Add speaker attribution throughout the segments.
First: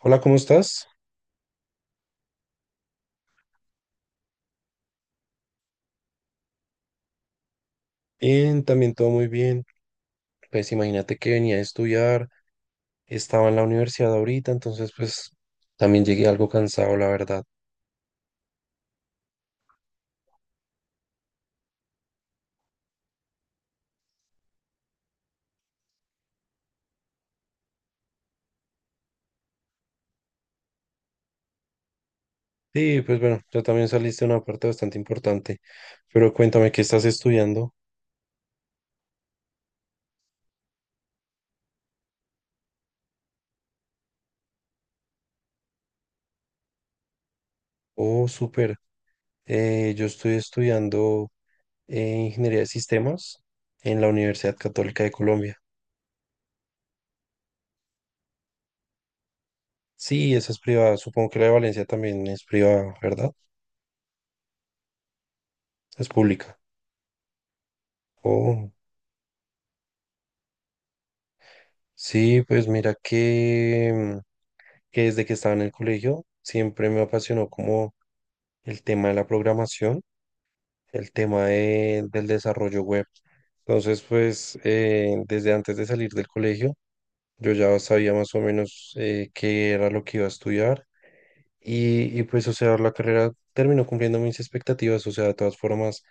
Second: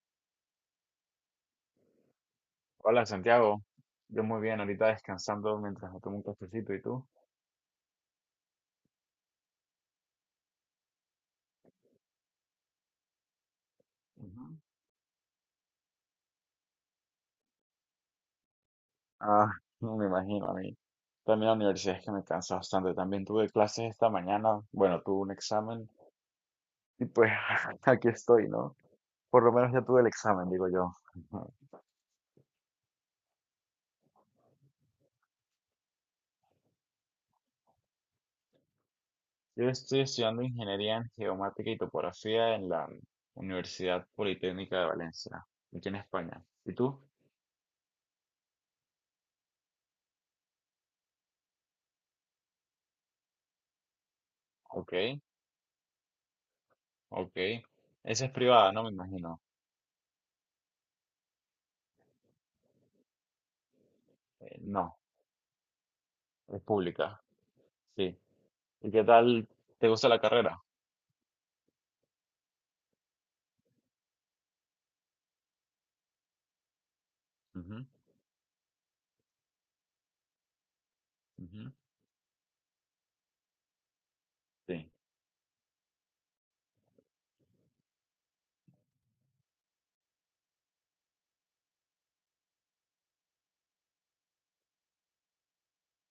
Speaker 1: Hola, ¿cómo estás?
Speaker 2: Hola Santiago, yo muy bien, ahorita descansando mientras me tomo un cafecito, ¿y tú?
Speaker 1: Bien, también todo muy bien. Pues imagínate que venía a estudiar, estaba en la universidad ahorita,
Speaker 2: Ujú.
Speaker 1: entonces pues también llegué algo cansado, la verdad.
Speaker 2: Ah, no me imagino a mí. También la universidad es que me cansa bastante. También tuve clases esta mañana, bueno, tuve un examen y pues aquí estoy, ¿no? Por lo menos ya tuve el examen, digo yo. Ujú.
Speaker 1: Sí, pues bueno, yo también saliste una parte bastante importante, pero cuéntame qué estás estudiando.
Speaker 2: Yo estoy estudiando ingeniería en geomática y topografía en la Universidad Politécnica de Valencia, aquí en España. ¿Y tú?
Speaker 1: Oh, súper. Yo estoy estudiando Ingeniería de Sistemas en la Universidad
Speaker 2: Ok,
Speaker 1: Católica de Colombia.
Speaker 2: ok. Esa es privada, no me imagino.
Speaker 1: Sí, esa es privada, supongo que la de Valencia también es privada, ¿verdad?
Speaker 2: No,
Speaker 1: Es pública.
Speaker 2: es pública. Sí.
Speaker 1: Oh,
Speaker 2: ¿Y qué tal te gusta la carrera?
Speaker 1: sí, pues mira que... Que desde que estaba en el colegio siempre me apasionó
Speaker 2: Ujú.
Speaker 1: como el tema de la programación, el tema
Speaker 2: Ujú.
Speaker 1: del desarrollo web. Entonces, pues
Speaker 2: Sí.
Speaker 1: desde antes de salir del colegio, yo ya sabía más o menos qué era lo que iba a estudiar y, pues, o sea, la carrera terminó cumpliendo mis expectativas. O sea, de todas formas,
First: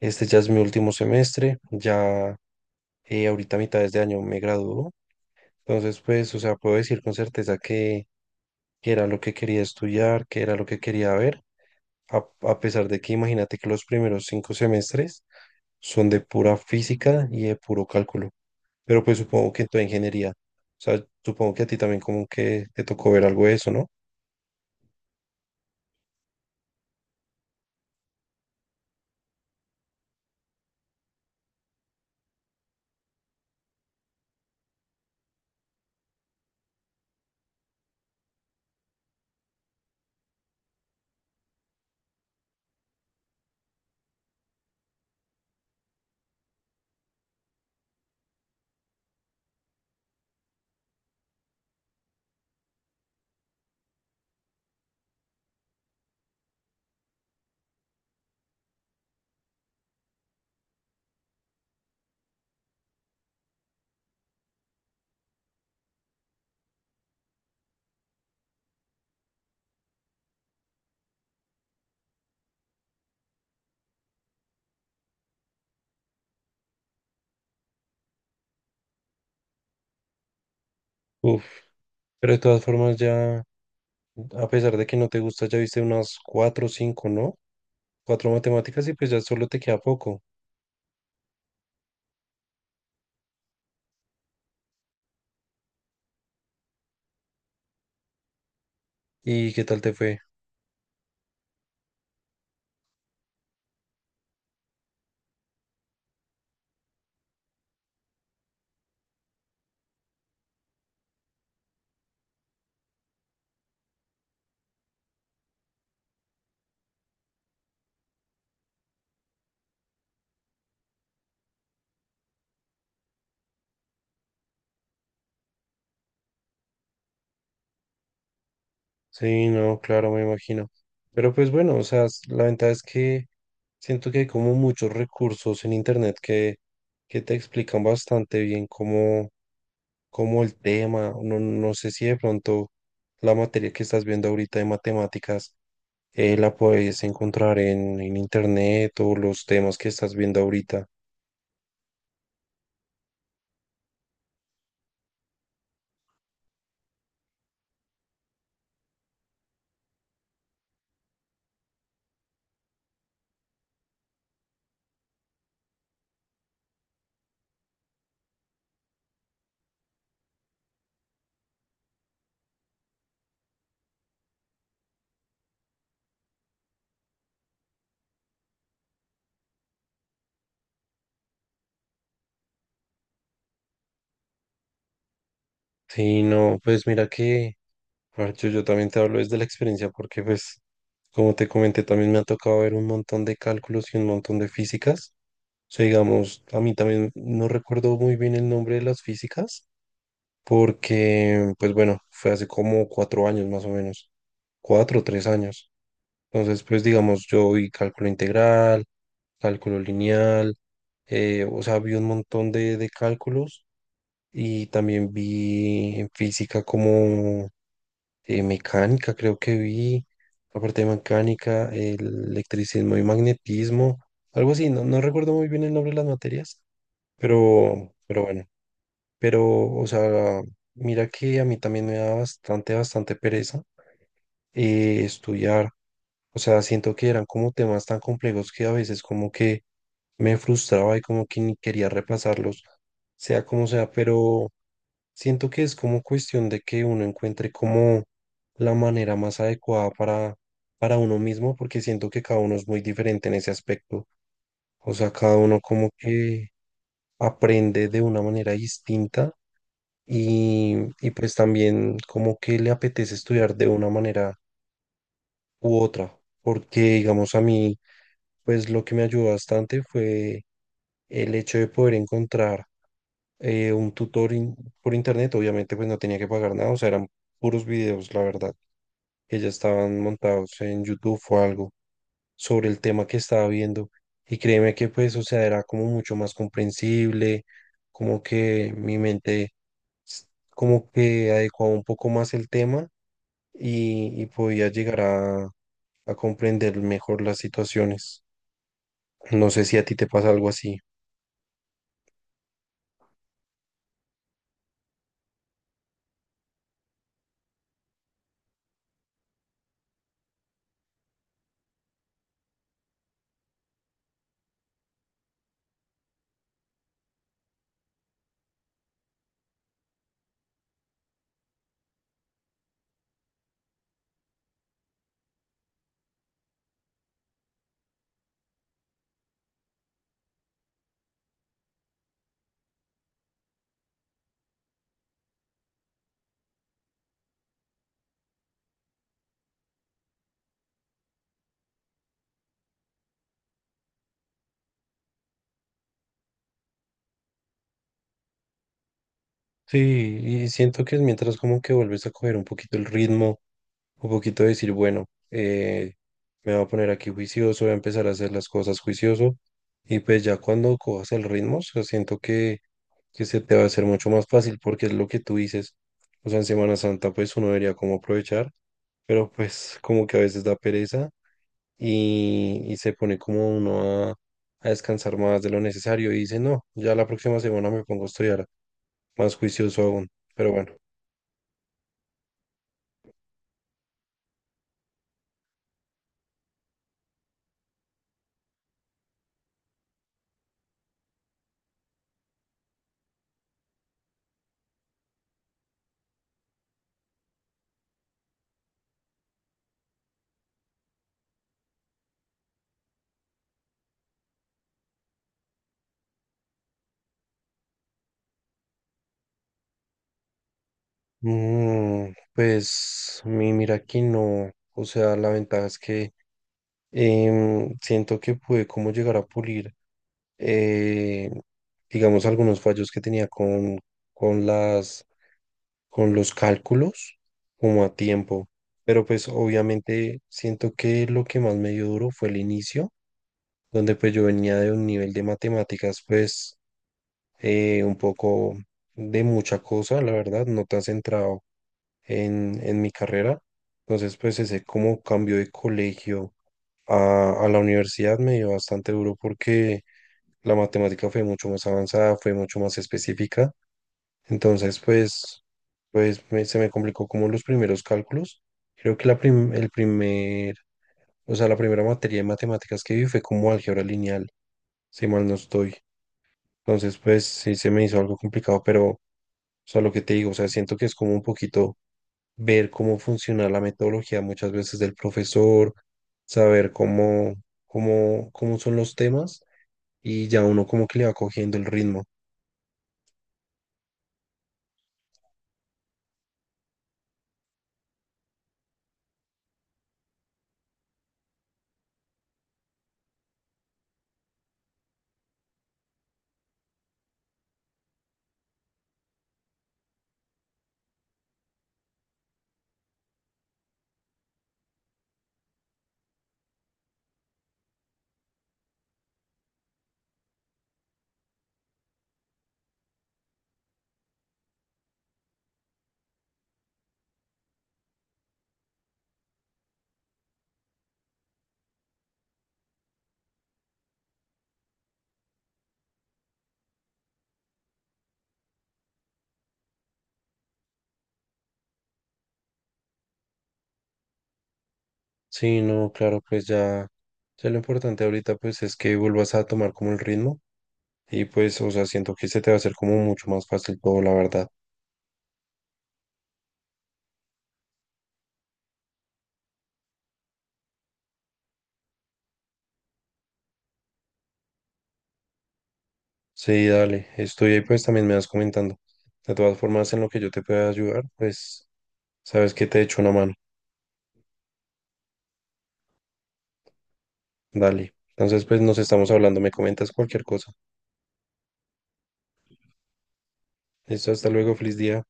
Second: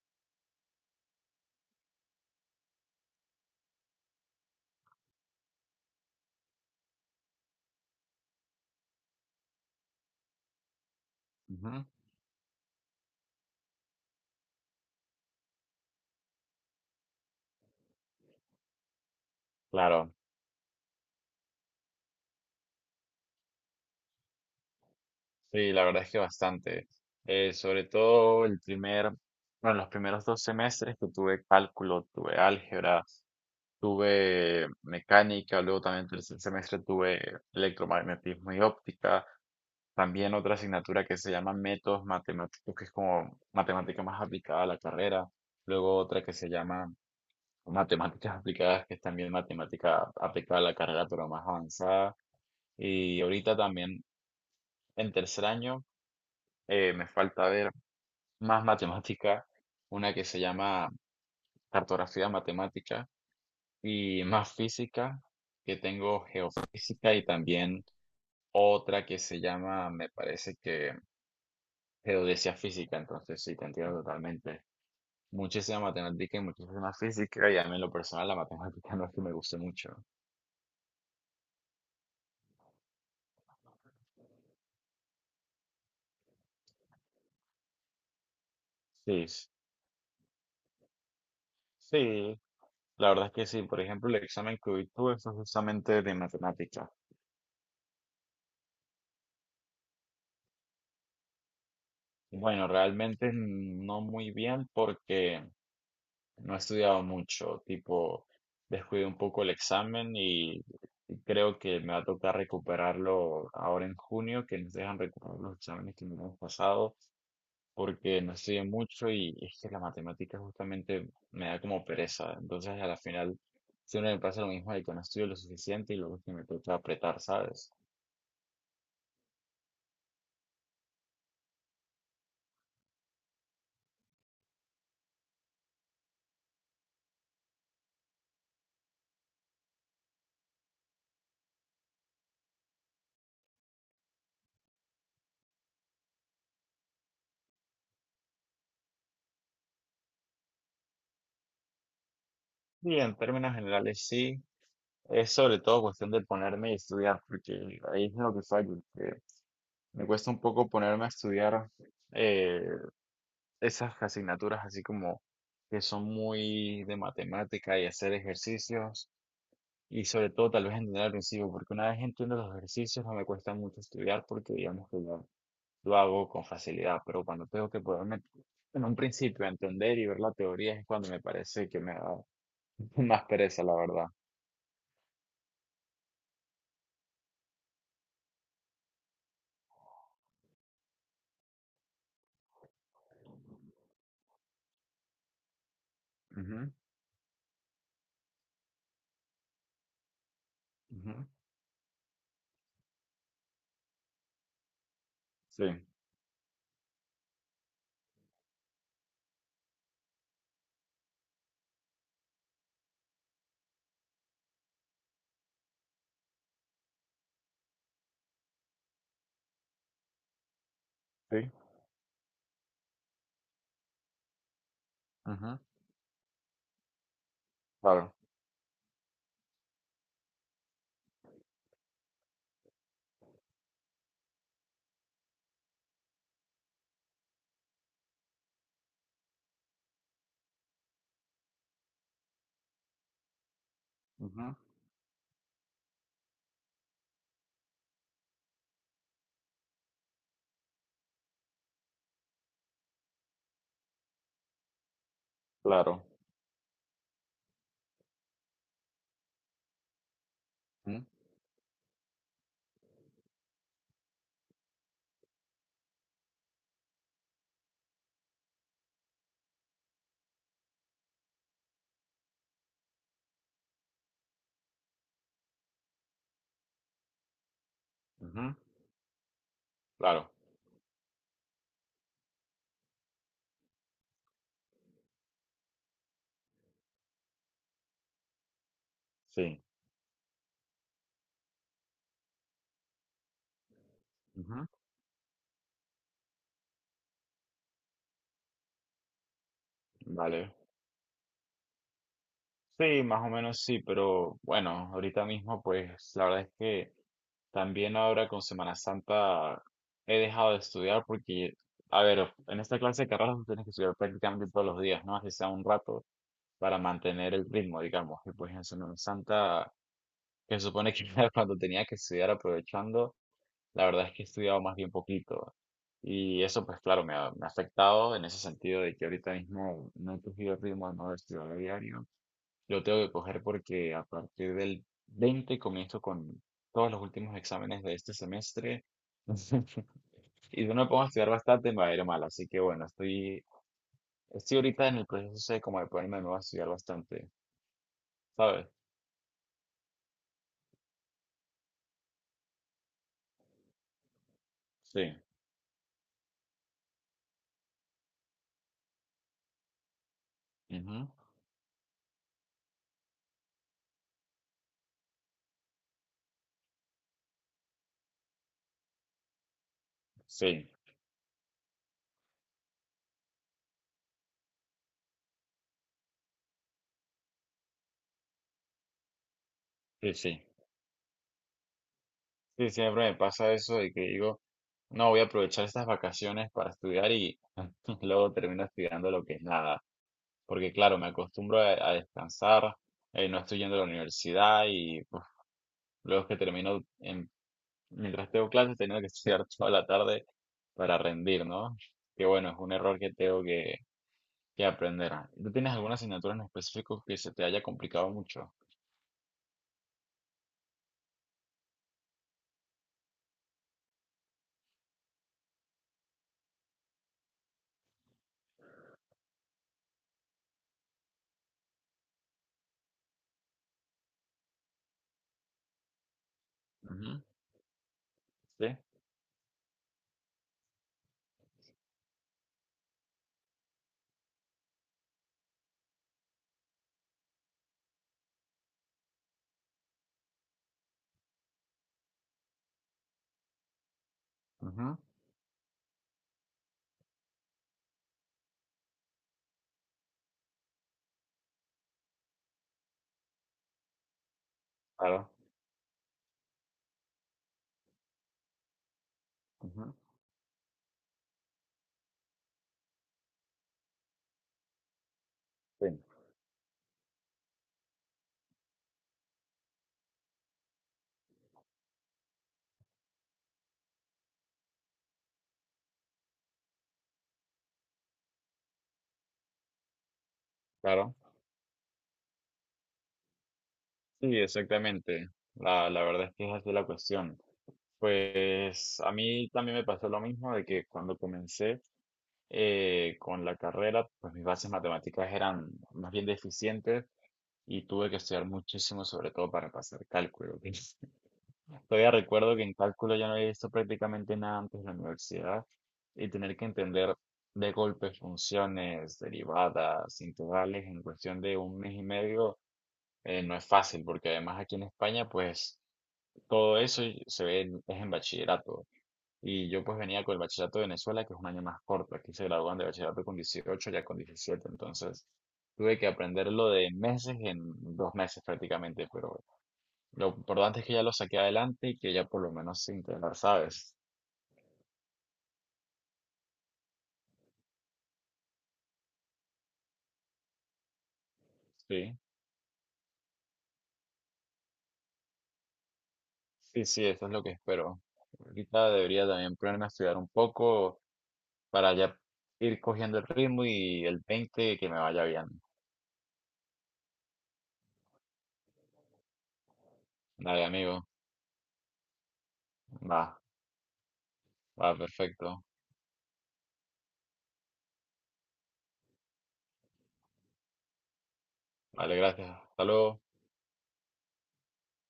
Speaker 1: este ya es mi último semestre, ya ahorita a mitades de este año me graduó. Entonces, pues, o sea, puedo decir con certeza que era lo que quería estudiar, que era lo que quería ver.
Speaker 2: Ujú.
Speaker 1: A pesar de que imagínate que los primeros cinco semestres son de pura física y de puro cálculo, pero pues supongo que en toda
Speaker 2: Claro,
Speaker 1: ingeniería, o sea, supongo que a ti también como que te tocó ver algo de eso, ¿no?
Speaker 2: sí, la verdad es que bastante. Sobre todo el primer, bueno, los primeros 2 semestres que tuve cálculo, tuve álgebra, tuve mecánica, luego también el tercer semestre tuve electromagnetismo y óptica, también otra asignatura que se llama métodos matemáticos, que es como matemática más aplicada a la carrera, luego otra que se llama matemáticas aplicadas, que es también matemática aplicada a la carrera, pero más avanzada. Y ahorita también en tercer año me falta ver más matemática, una que se llama cartografía matemática y más física, que tengo geofísica y también otra que se llama, me parece que geodesia física. Entonces sí, te entiendo totalmente. Muchísima matemática y muchísima física, y a mí en lo personal la matemática no es que me guste mucho.
Speaker 1: Uf, pero de todas formas ya, a pesar de que no te gusta, ya viste unas cuatro o cinco, ¿no? Cuatro matemáticas y pues ya
Speaker 2: Sí,
Speaker 1: solo te queda poco.
Speaker 2: sí. La verdad es que sí, por ejemplo, el examen que hoy tuve fue justamente de matemática.
Speaker 1: ¿Y qué tal te fue?
Speaker 2: Bueno, realmente no muy bien porque no he estudiado mucho, tipo, descuidé un poco el examen y creo que me va a tocar recuperarlo ahora en junio, que nos dejan recuperar los exámenes que nos hemos pasado, porque no estudié mucho y es que la matemática justamente me da como pereza. Entonces, a la final, siempre me pasa lo mismo de que no estudio lo suficiente y luego es que me toca apretar, ¿sabes?
Speaker 1: Sí, no, claro, me imagino. Pero pues bueno, o sea, la ventaja es que siento que hay como muchos recursos en internet que te explican bastante bien cómo, cómo el tema, no, no sé si de pronto la materia que estás viendo ahorita de matemáticas la puedes encontrar en internet o los temas que estás viendo ahorita.
Speaker 2: Sí, en términos generales sí, es sobre todo cuestión de ponerme y estudiar, porque ahí es lo que fallo, que me cuesta un poco ponerme a estudiar eh, esas asignaturas así como que son muy de matemática y hacer ejercicios, y sobre todo tal vez entender al principio, porque una vez entiendo los ejercicios no me cuesta mucho estudiar porque digamos que lo hago con facilidad, pero cuando tengo que ponerme en un principio a entender y ver la teoría es cuando me parece que me da más pereza, la verdad.
Speaker 1: Sí, no, pues mira que... Parcho, yo también te hablo desde la experiencia porque, pues, como te comenté, también me ha tocado ver un montón de cálculos y un montón de físicas. O sea, digamos, a
Speaker 2: Ujú.
Speaker 1: mí también no recuerdo muy bien el nombre de las físicas
Speaker 2: Ujú.
Speaker 1: porque, pues bueno, fue hace como cuatro años más o menos, cuatro o tres
Speaker 2: Sí.
Speaker 1: años. Entonces, pues, digamos, yo vi cálculo integral, cálculo lineal, o sea, vi un montón de cálculos y también vi en física como... Mecánica, creo que vi, aparte de
Speaker 2: Sí,
Speaker 1: mecánica, el electricismo y magnetismo, algo así, no, no recuerdo muy
Speaker 2: ajá,
Speaker 1: bien el nombre de las materias,
Speaker 2: claro,
Speaker 1: pero bueno, pero, o sea, mira que a mí también me da bastante, bastante pereza estudiar. O sea, siento que eran como temas tan complejos que a veces como que me frustraba y como que ni quería reemplazarlos, sea como sea, pero
Speaker 2: ujú,
Speaker 1: siento que es como cuestión de que uno encuentre como la manera más adecuada para uno mismo, porque siento que cada uno es muy diferente en ese aspecto. O sea, cada uno como
Speaker 2: claro,
Speaker 1: que aprende de una manera distinta
Speaker 2: ujú,
Speaker 1: y pues también como que le apetece estudiar de una manera u otra, porque digamos a mí, pues lo que me ayudó bastante fue el hecho de poder encontrar un tutor por internet, obviamente pues no tenía que pagar nada, o sea, eran puros videos, la verdad,
Speaker 2: ujú,
Speaker 1: que ya estaban
Speaker 2: claro,
Speaker 1: montados en YouTube o algo sobre el tema que estaba viendo. Y créeme que pues, o sea, era como mucho más comprensible, como que mi mente
Speaker 2: sí,
Speaker 1: como que adecuaba un poco más el tema y
Speaker 2: ujú,
Speaker 1: podía llegar a comprender mejor las situaciones. No sé si a ti te pasa algo
Speaker 2: vale.
Speaker 1: así.
Speaker 2: Sí, más o menos sí, pero bueno, ahorita mismo pues la verdad es que también ahora con Semana Santa he dejado de estudiar porque, a ver, en esta clase de carreras tú tienes que estudiar prácticamente todos los días, ¿no? Así sea un rato para mantener el ritmo, digamos. Y pues en Semana Santa, que se supone que era cuando tenía que estudiar aprovechando. La verdad es que he estudiado más bien poquito y eso pues claro me ha afectado en ese sentido de que ahorita mismo no he cogido el ritmo de no estudiar a diario. Lo tengo que coger porque a partir del 20 comienzo con todos los últimos exámenes de este semestre y si no me pongo a estudiar bastante me va a ir mal. Así que bueno, estoy ahorita en el proceso de como de ponerme de nuevo a estudiar bastante, ¿sabes?
Speaker 1: Sí, y siento que es mientras como que vuelves a coger un poquito el ritmo, un poquito de decir, bueno,
Speaker 2: Sí.
Speaker 1: me voy a poner aquí juicioso, voy a empezar a hacer las cosas juicioso, y pues ya cuando
Speaker 2: Ujú.
Speaker 1: cojas el ritmo, o sea, siento que se te va a hacer mucho más fácil porque es lo que tú dices. O sea, en Semana Santa pues uno debería como aprovechar, pero pues como que a veces da
Speaker 2: Sí,
Speaker 1: pereza y se pone como uno a descansar más de lo necesario y dice, no, ya la próxima semana me pongo a estudiar más juicioso aún.
Speaker 2: sí, sí.
Speaker 1: Pero bueno,
Speaker 2: Sí, siempre me pasa eso de que digo, no, voy a aprovechar estas vacaciones para estudiar y luego termino estudiando lo que es nada. Porque claro, me acostumbro a descansar, no estoy yendo a la universidad y uf, luego es que termino, mientras tengo clases, tengo que estudiar toda la tarde para rendir, ¿no? Que bueno, es un error que tengo que aprender. ¿Tú tienes alguna asignatura en específico que se te haya complicado mucho?
Speaker 1: mm, pues mi, mira que no, o sea, la ventaja es que siento que pude como llegar a pulir, eh, digamos, algunos fallos que tenía con las, con los cálculos
Speaker 2: Ujú.
Speaker 1: como a tiempo.
Speaker 2: Sí.
Speaker 1: Pero pues obviamente siento que lo que más me dio duro fue el inicio, donde pues yo venía de un nivel de matemáticas pues un poco de mucha cosa, la verdad, no tan centrado en mi carrera. Entonces, pues ese
Speaker 2: Ujú.
Speaker 1: como cambio de colegio a la universidad me dio bastante duro porque la matemática fue mucho más avanzada, fue mucho más específica. Entonces,
Speaker 2: Claro.
Speaker 1: pues, pues se me complicó como los primeros cálculos. Creo que la el
Speaker 2: Ujú.
Speaker 1: primer, o sea, la primera materia de matemáticas que vi fue como álgebra lineal, si mal no estoy.
Speaker 2: Sí.
Speaker 1: Entonces, pues sí se me hizo algo complicado, pero, o sea, lo que te digo, o sea, siento que es como un poquito ver cómo funciona la metodología muchas veces del profesor, saber cómo, cómo, cómo son los temas y ya uno como que le va
Speaker 2: Claro.
Speaker 1: cogiendo el ritmo.
Speaker 2: Sí, exactamente. La verdad es que es así la cuestión. Pues a mí también me pasó lo mismo de que cuando comencé con la carrera, pues mis bases matemáticas eran más bien deficientes y tuve que estudiar muchísimo, sobre todo para pasar cálculo. Todavía recuerdo que en cálculo ya no había visto prácticamente nada antes de la universidad y tener que entender de golpe funciones, derivadas, integrales en cuestión de un mes y medio no es fácil porque además aquí en España, pues todo eso y se ve en, es en bachillerato. Y yo pues venía con el bachillerato de Venezuela, que es un año más corto. Aquí se gradúan de bachillerato con 18, ya con 17. Entonces tuve que aprenderlo de meses en 2 meses prácticamente. Pero lo importante es que ya lo saqué adelante y que ya por lo menos sin intentar, ¿sabes?
Speaker 1: Sí, no, claro, pues ya, ya lo importante ahorita pues es que vuelvas a tomar como el ritmo y pues, o sea, siento
Speaker 2: Sí,
Speaker 1: que se te va a hacer como mucho más fácil todo, la verdad.
Speaker 2: sí, sí, eso es lo que espero. Ahorita debería también ponerme a estudiar un poco para ya ir cogiendo el ritmo y el 20 que me vaya bien.
Speaker 1: Sí, dale, estoy ahí pues también me vas comentando. De todas formas, en lo que yo te
Speaker 2: Dale,
Speaker 1: pueda ayudar,
Speaker 2: amigo.
Speaker 1: pues sabes que te echo una
Speaker 2: Va,
Speaker 1: mano.
Speaker 2: va, perfecto.
Speaker 1: Dale. Entonces, pues nos estamos hablando, me comentas cualquier cosa.
Speaker 2: Vale, gracias. Hasta luego.
Speaker 1: Listo, hasta luego, feliz día.